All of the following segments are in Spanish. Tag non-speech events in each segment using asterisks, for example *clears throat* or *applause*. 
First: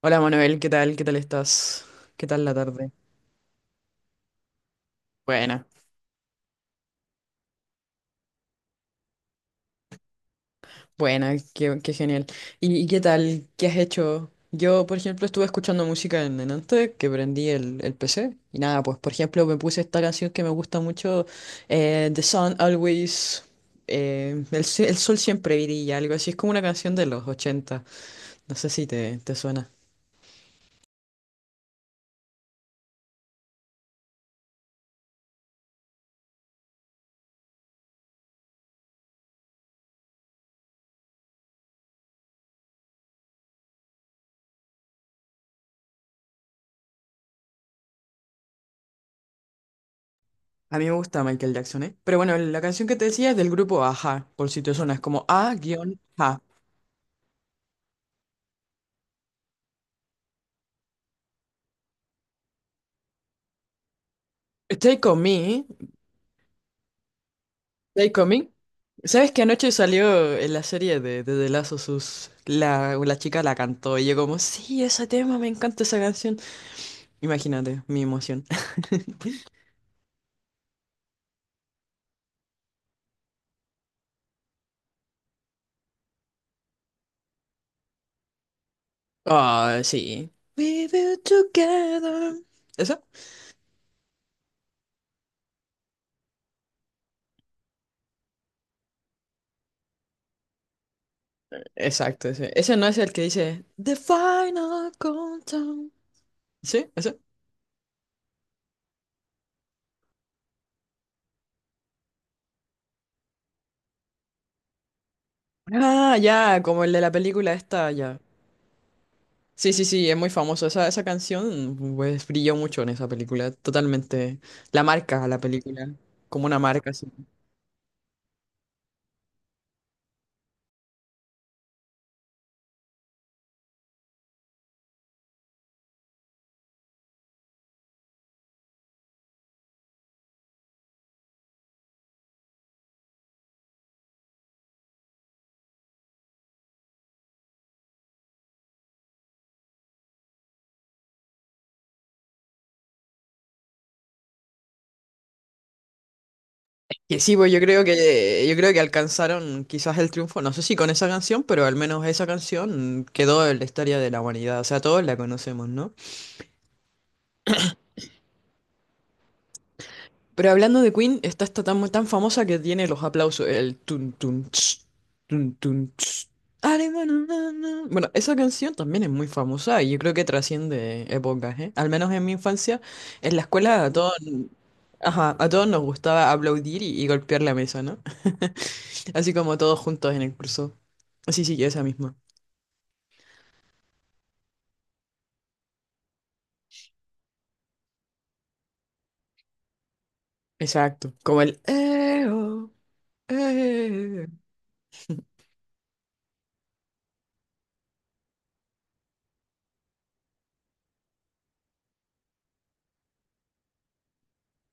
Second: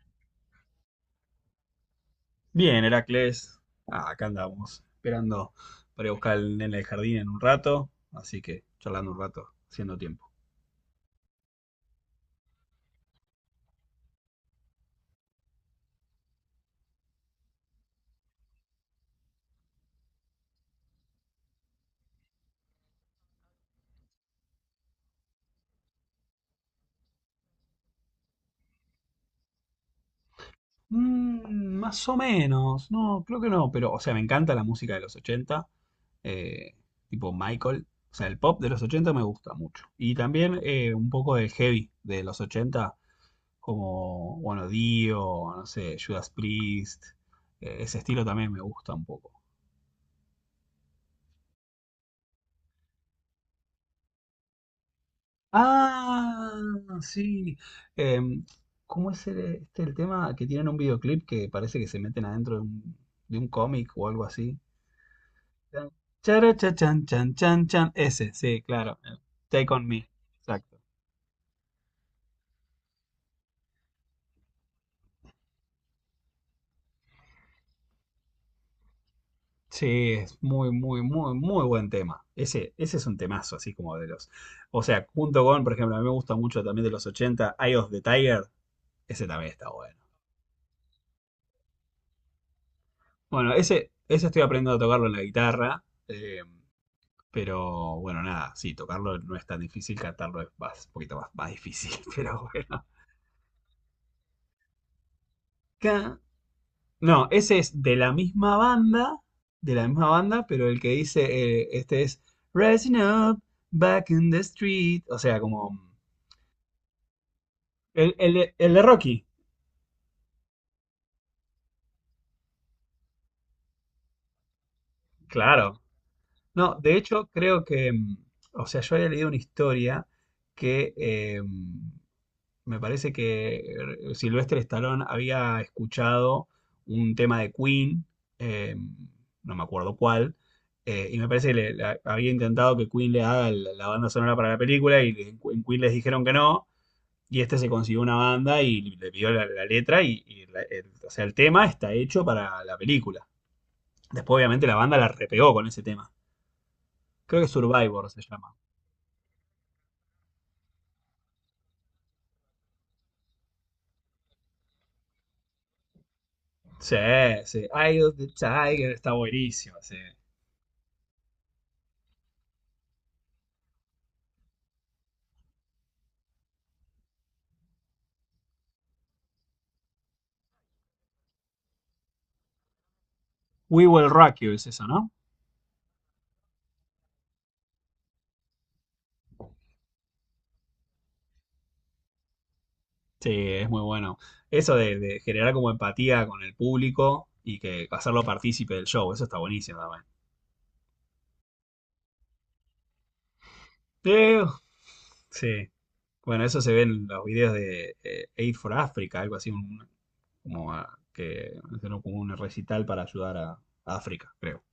Hola Manuel, ¿qué tal? ¿Qué tal estás? ¿Qué tal la Bien, tarde? Heracles. Ah, acá andamos, esperando Buena, para ir a buscar al nene del jardín en un rato, así que charlando un rato, haciendo tiempo. buena, qué genial. ¿Y qué tal? ¿Qué has hecho? Yo, por ejemplo, estuve escuchando música en antes, que prendí el PC. Y nada, pues por ejemplo me puse esta canción que me gusta mucho, The Sun Always, el sol siempre brilla, algo así. Es como una canción de los 80. No sé si te suena. Mm, más o menos, no, creo que no, pero, o sea, me encanta la música de los 80, eh, tipo Michael, o sea, el pop de los 80 me gusta mucho. Y también un poco de heavy de los 80, como, bueno, Dio, no sé, Judas Priest, ese estilo también me gusta un poco. A mí me gusta Michael Jackson, ¿eh? Pero bueno, la canción que te decía es del grupo Aja, por si te suena, es como A-H. Ah, sí. Em, ¿cómo es el, el tema que tienen un videoclip que parece que se meten adentro de un cómic o algo así? Stay con me. Chan, chara, cha, chan, chan, chan, chan. Stay Ese, Coming. sí, claro. El ¿Sabes que anoche Take on Me. salió en la Exacto. serie de The Last of Us? La chica la cantó y yo como, sí, ese tema, me encanta esa canción. Imagínate mi emoción. *laughs* Sí, es muy, muy, muy, muy buen tema. Ese es un temazo, así como de los. O sea, junto con, por ejemplo, a mí me gusta mucho también de los 80, Eye of the Tiger. Ese también está Ah, bueno. sí. We will together. ¿Eso? Bueno, ese estoy aprendiendo a tocarlo en la guitarra. Pero bueno, nada, sí, tocarlo no es tan difícil, cantarlo es más, un poquito más, más difícil, *laughs* Exacto, pero ese. Ese bueno. no es el que dice The Final Countdown. Ca- ¿Sí? ¿Ese? No, ese es de la misma banda, pero el que dice, este es Rising Up, Back in the Street, o sea, como Ah, ya, como el de la película esta, el, ya. el de el de Rocky, Sí, sí, sí, es muy famoso. Esa canción, pues, brilló mucho en esa película. Totalmente. La marca, la claro. película. Como una No, marca, de sí. hecho creo que, o sea, yo había leído una historia que me parece que Sylvester Stallone había escuchado un tema de Queen, eh, no me acuerdo cuál, y me parece que le había intentado que Queen le haga la banda sonora para la película, y en Queen les dijeron que no, y este se consiguió una banda y le pidió la letra, y o sea, el tema está hecho para la película. Después obviamente la banda la repegó con ese tema. Que sí, Creo que pues yo creo Survivor se que llama. yo creo que alcanzaron quizás el triunfo, no sé si con esa canción, pero al menos esa canción quedó en la historia de la humanidad, o sea, todos la conocemos, ¿no? Sí, sí. Eye of the Tiger está buenísimo. Sí. Pero hablando de Queen, está esta tan famosa que tiene los aplausos, el tun tun ch, tun tun ch. Are na, na, na. Na. Bueno, esa canción también es muy famosa y yo creo que trasciende épocas, ¿eh? Al menos en mi infancia, en la escuela We a Will todos, Rock You es eso, ¿no? ajá, a todos nos gustaba aplaudir y golpear la mesa, ¿no? Así como todos juntos en el curso. Sí, sí, esa misma. Sí, es muy bueno. Eso de generar como empatía con el público y que hacerlo partícipe del show, eso está buenísimo también. Exacto. Como el "Eo, eh". Eh, Sí, bueno, eso se ve en los videos de Aid for Africa, algo así, que hicieron como un recital para ayudar a África, creo.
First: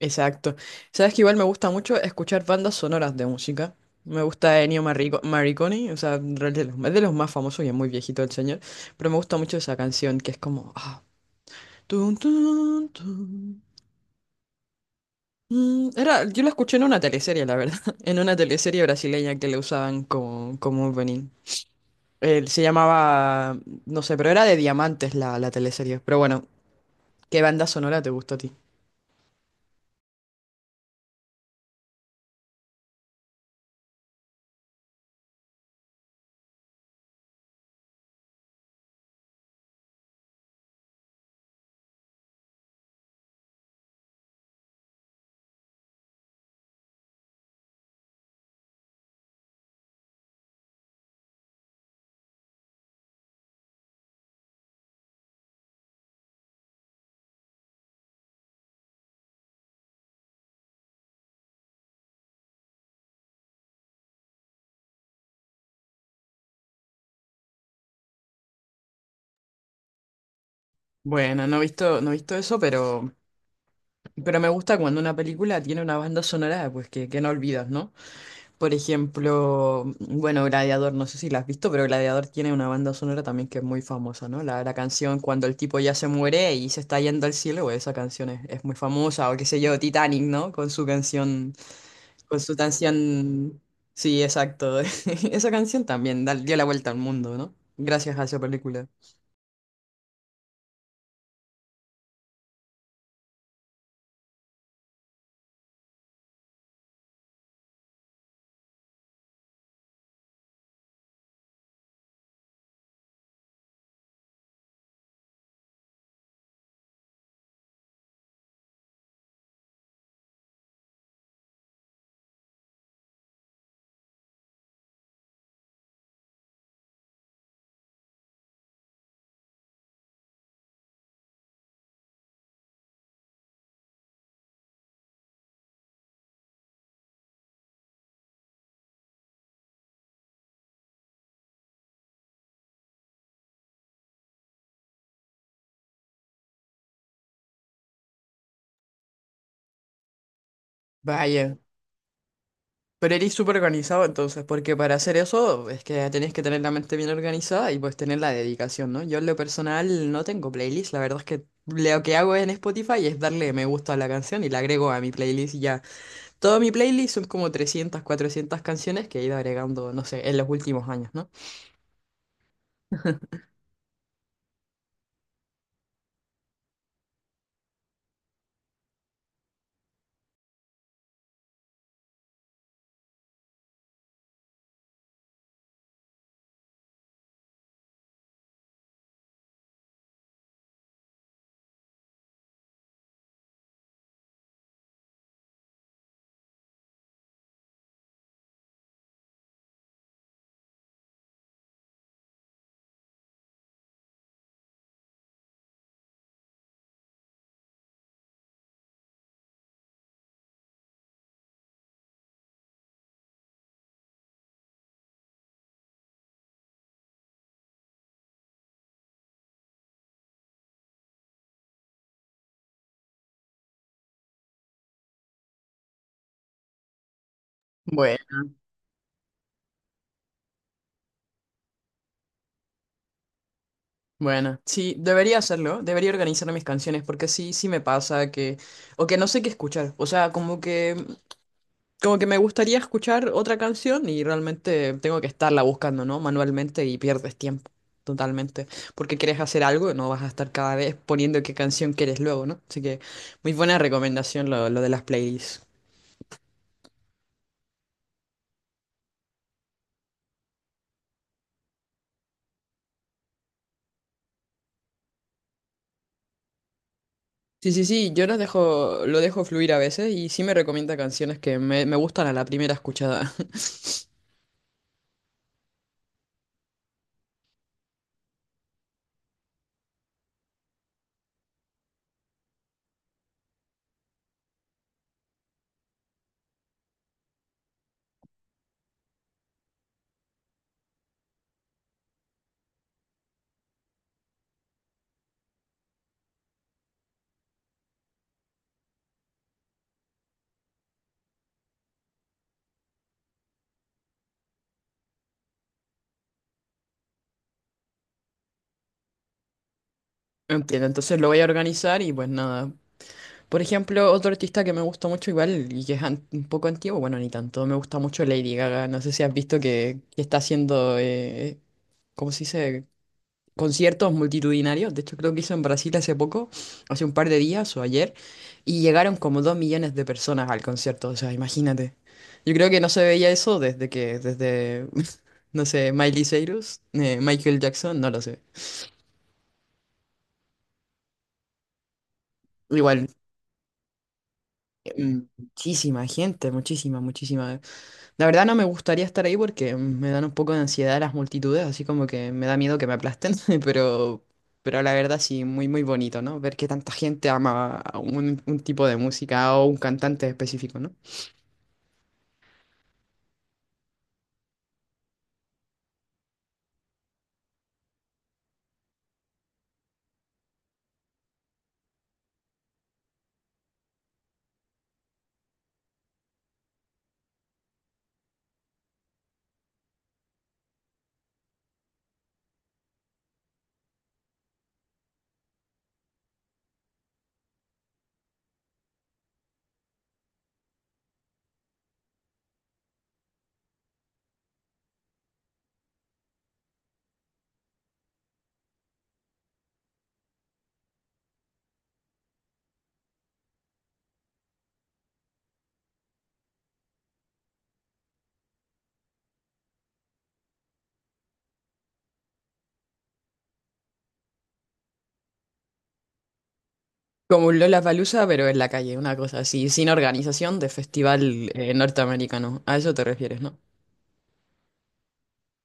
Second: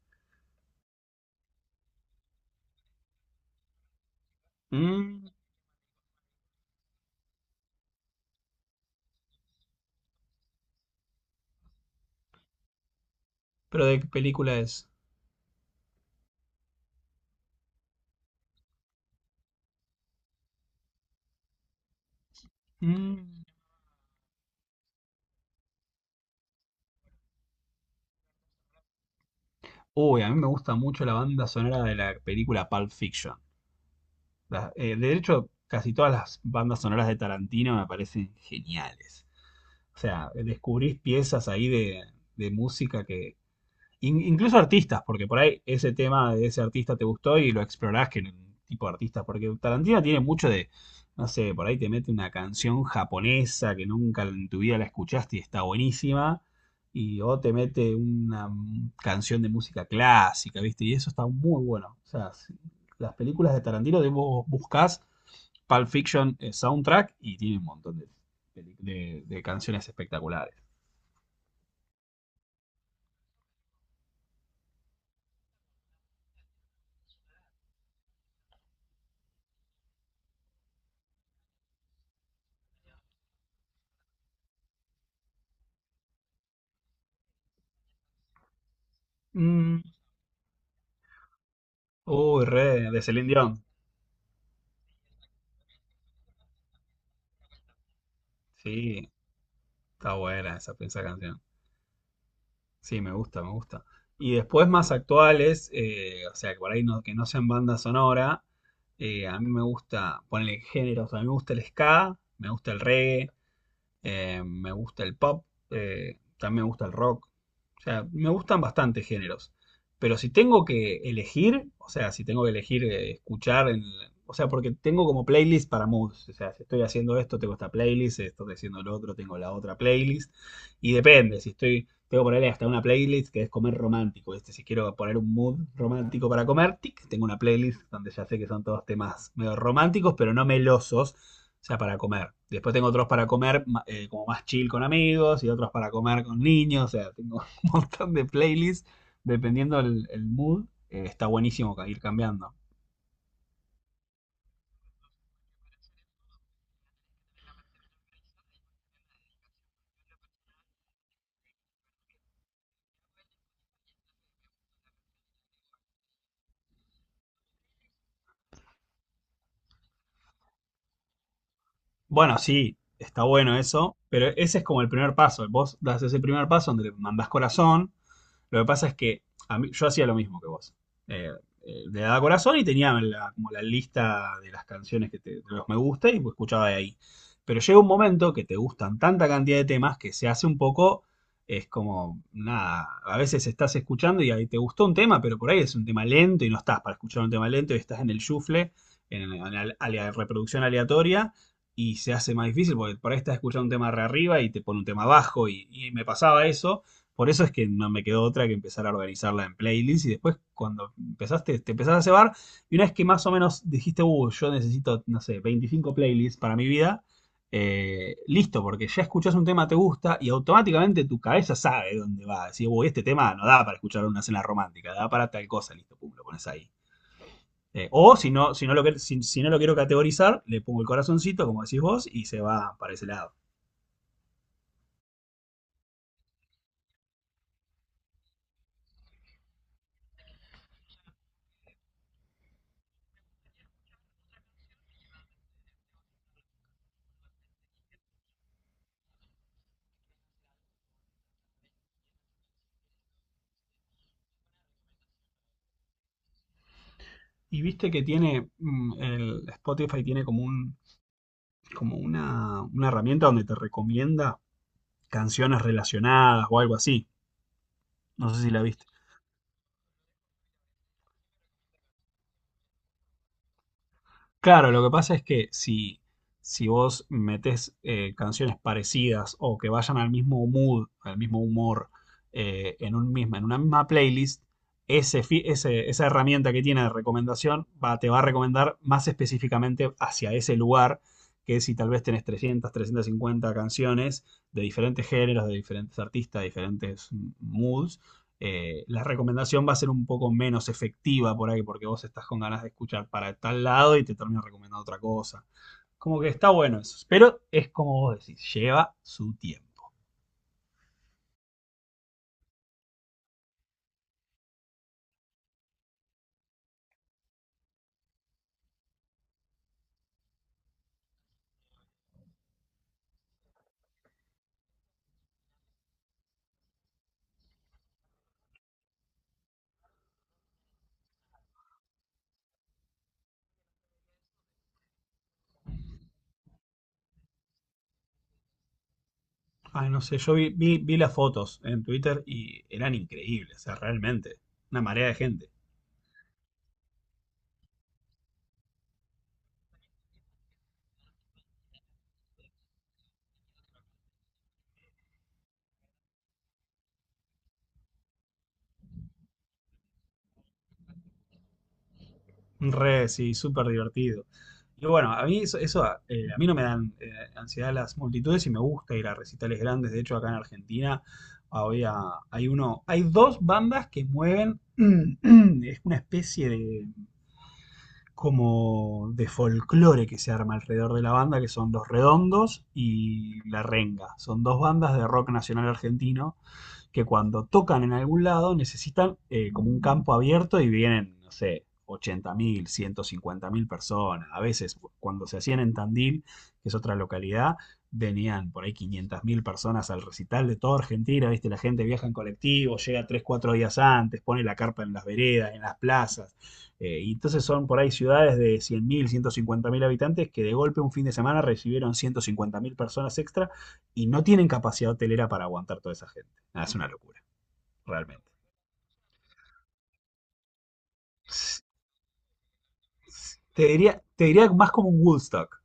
Exacto. Sabes que igual me gusta mucho escuchar bandas sonoras de música. Me gusta Ennio Mm, Morricone, o sea, en realidad es de los más famosos y es muy viejito el señor, pero me gusta mucho esa canción que es como ah, tun, tun, tun. pero ¿de qué película es? Era, yo la escuché en una teleserie, la verdad, *laughs* en una teleserie brasileña que le usaban como opening. Él se Mm. llamaba, no sé, pero era de Diamantes la teleserie. Pero bueno, ¿qué banda sonora te gustó a ti? Uy, a mí me gusta mucho la banda sonora de la película Pulp Fiction. De hecho, casi todas las bandas sonoras de Tarantino me parecen geniales. O sea, descubrís piezas ahí de música incluso artistas, porque por ahí ese tema de ese artista te gustó y lo explorás que en un tipo de artista, porque Tarantino tiene mucho de, no sé, por ahí te mete una canción japonesa que nunca en tu vida la escuchaste y está buenísima, y o te mete una canción de música clásica, ¿viste? Y eso está muy bueno. O sea, las películas de Tarantino, de vos buscás Pulp Fiction soundtrack, y tiene un montón de canciones espectaculares. Bueno, no he visto eso, pero me gusta cuando una película tiene una banda sonora, pues que no olvidas, ¿no? Por ejemplo, bueno, Gladiador, no sé si la has visto, pero Gladiador tiene una banda sonora también que es muy famosa, ¿no? La canción cuando el tipo ya se muere y se está yendo al cielo, pues, esa canción es muy famosa, o qué sé yo, Mm. Titanic, ¿no? Con su canción. Con Uy, su re, de Celine canción, Dion. sí, exacto. *laughs* Esa canción también dio la vuelta al mundo, ¿no? Gracias a esa película. Sí, está buena esa canción. Sí, me gusta, me gusta. Y después más actuales, o sea, que por ahí no, que no sean banda sonora, a mí me gusta ponerle géneros, a mí me gusta el ska, me gusta el reggae, me gusta el pop, también me gusta el rock. O sea, me gustan bastante géneros. Pero si tengo que elegir, o sea, si tengo que elegir escuchar, o sea, porque tengo como playlist para moods. O sea, si estoy haciendo esto, tengo esta playlist, si estoy haciendo lo otro, tengo la otra playlist. Y depende, si estoy, tengo que ponerle hasta una playlist que es comer romántico. ¿Viste? Si quiero poner un mood romántico para comer, tic, tengo una playlist donde ya sé que son todos temas medio románticos, pero no melosos. O sea, para comer. Después tengo otros para comer como más chill con amigos y otros para comer con niños. O sea, tengo *laughs* montón de playlists, dependiendo el mood, está Vaya, buenísimo ir cambiando. pero eres súper organizado entonces, porque para hacer eso es que tenés que tener la mente bien organizada y pues tener la dedicación, ¿no? Yo en lo personal no tengo playlist, la verdad es que lo que hago en Spotify es darle me gusta a la canción y la agrego a mi playlist y ya. Todo mi playlist son como 300 400 canciones que he ido agregando, no sé, en los últimos años, ¿no? Bueno, sí, está bueno eso, pero ese es como el primer paso. Vos das ese primer paso donde le mandás corazón. Lo que pasa es que yo hacía lo mismo que vos. Eh, le daba corazón y tenía como la lista de las canciones que te, de los me gusta, y pues escuchaba de ahí. Pero llega un momento que te gustan tanta cantidad de temas que se hace un poco, es como, nada, a veces estás escuchando y ahí te gustó un tema, pero por ahí es un tema lento y no estás para escuchar un tema lento y estás en el shuffle, en la reproducción aleatoria, y se hace más difícil porque por ahí estás escuchando un tema re arriba y te pone un tema abajo, y me pasaba eso, por eso es que no me quedó otra que empezar a organizarla en playlists, y después cuando empezaste, te empezás a cebar, y una vez que más o menos dijiste, yo necesito, no sé, 25 playlists para mi vida, listo, porque ya escuchás un tema, te gusta y automáticamente tu cabeza sabe dónde va. Decís, uy, este tema no da para escuchar una cena romántica, da para tal cosa, listo, pum, lo pones ahí. O si Bueno. no, si, no lo, si, si no lo quiero categorizar, le pongo el corazoncito, como decís vos, y se va para ese lado. Bueno, sí, debería hacerlo, debería organizar mis canciones porque sí, sí me pasa que, o que no sé qué escuchar, o sea, como que me gustaría escuchar otra canción y realmente tengo que estarla buscando, ¿no? Manualmente y pierdes tiempo, totalmente, porque quieres hacer algo y no vas a estar cada vez poniendo qué canción quieres luego, ¿no? Así que muy buena recomendación lo de las playlists. Y viste que tiene, el Spotify tiene como un, como una herramienta donde te recomienda canciones relacionadas o algo así. Sí, sí, sí, yo No los sé si la viste. dejo, lo dejo fluir a veces y sí me recomienda canciones que me gustan a la primera escuchada. Claro, lo que pasa es que si vos metes canciones parecidas o que vayan al mismo mood, al mismo humor, en una misma playlist, esa herramienta que tiene de recomendación va, te va a recomendar más específicamente hacia ese lugar, que si tal vez tenés 300 350 canciones de diferentes géneros, de diferentes artistas, de diferentes moods, la recomendación va a ser un poco menos efectiva por ahí, porque vos estás con ganas de escuchar para tal lado y te termino recomendando otra cosa. Como que está bueno eso. Pero es como vos decís, lleva su tiempo. *laughs* Entiendo, entonces lo voy a organizar y pues nada, por ejemplo, otro artista que me gusta mucho igual y que es un poco antiguo, bueno, ni tanto, me gusta mucho Lady Gaga. No sé si has visto que está haciendo, ¿cómo se dice? Conciertos multitudinarios. De hecho, creo que hizo en Brasil hace poco, hace un par de días o ayer, y llegaron como 2 millones de personas al concierto. O sea, imagínate. Yo creo que no se veía eso desde que, desde, *laughs* no sé, Miley Cyrus, Michael Jackson, no lo sé. Ay, no sé, yo vi las fotos en Twitter y eran Igual, increíbles, o sea, realmente. Una marea de gente. muchísima gente, muchísima, muchísima. La verdad no me gustaría estar ahí porque me dan un poco de ansiedad las multitudes, así como que me da miedo que me aplasten, *laughs* pero, pero la verdad sí, muy muy bonito, ¿no? Ver que tanta gente ama a un tipo de música o un cantante específico, ¿no? Re, sí, súper divertido. Y bueno, a mí no me dan ansiedad las multitudes, y me gusta ir a recitales grandes. De hecho, acá en Argentina había, hay uno, hay dos bandas que mueven, *clears throat* es una especie de como de folclore que se arma alrededor de la banda, que son Los Redondos y La Renga. Son dos bandas de rock nacional argentino que cuando tocan en algún lado necesitan como un campo abierto y vienen, no sé, 80.000, mil personas. A veces, cuando se hacían en Tandil, que es otra localidad, venían por ahí 500.000 personas al recital de toda Argentina, ¿viste? La gente viaja en colectivo, llega 3 4 días antes, pone la carpa en las veredas, en las plazas. Y entonces son por ahí ciudades de 100.000, mil habitantes, que de golpe un fin de semana recibieron 150.000 personas extra, y no tienen capacidad hotelera para aguantar toda esa gente. Ah, es una locura, Como un Lollapalooza, realmente. pero en la calle, una cosa así, sin organización de festival norteamericano. A eso te refieres, ¿no? Te diría más como un Woodstock.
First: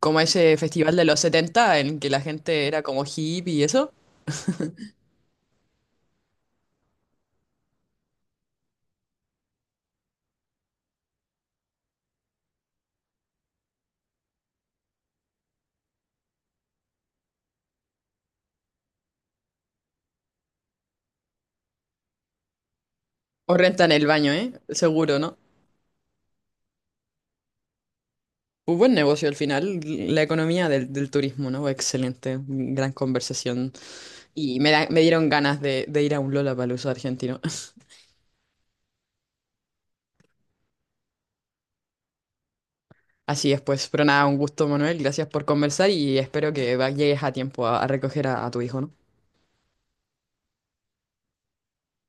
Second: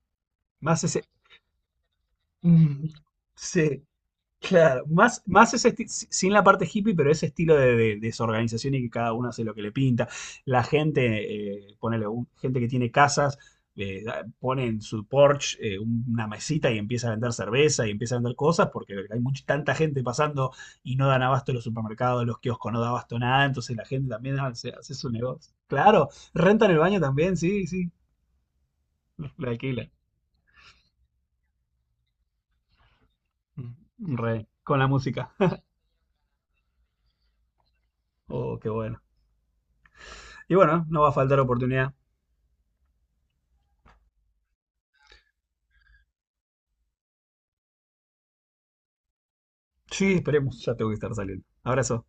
Como ese Más festival ese. de los 70 en que la gente era Mm, como hippie y sí. eso. Claro, más ese sin la parte hippie, pero ese estilo de desorganización, y que cada uno hace lo que le pinta. La gente, ponele, gente que tiene casas, pone en su porch una mesita, y empieza a vender cerveza y empieza a vender cosas porque hay mucha, tanta gente pasando, y no dan abasto los supermercados, los kioscos no dan abasto nada, O entonces la rentan el gente baño, también ¿eh? hace, hace su Seguro, ¿no? negocio. Claro, rentan el baño también, sí, sí, Un buen negocio al lo final, alquilan. la economía del turismo, ¿no? Excelente, gran conversación. Mm, re, Y con la me dieron música. ganas *laughs* de ir a un Lollapalooza argentino. Oh, qué bueno. Y bueno, no va a faltar oportunidad. *laughs* Así es, pues, pero nada, un gusto, Manuel. Gracias por conversar y espero que llegues a tiempo a recoger a tu hijo, ¿no? Sí, esperemos, ya tengo que estar saliendo. Abrazo.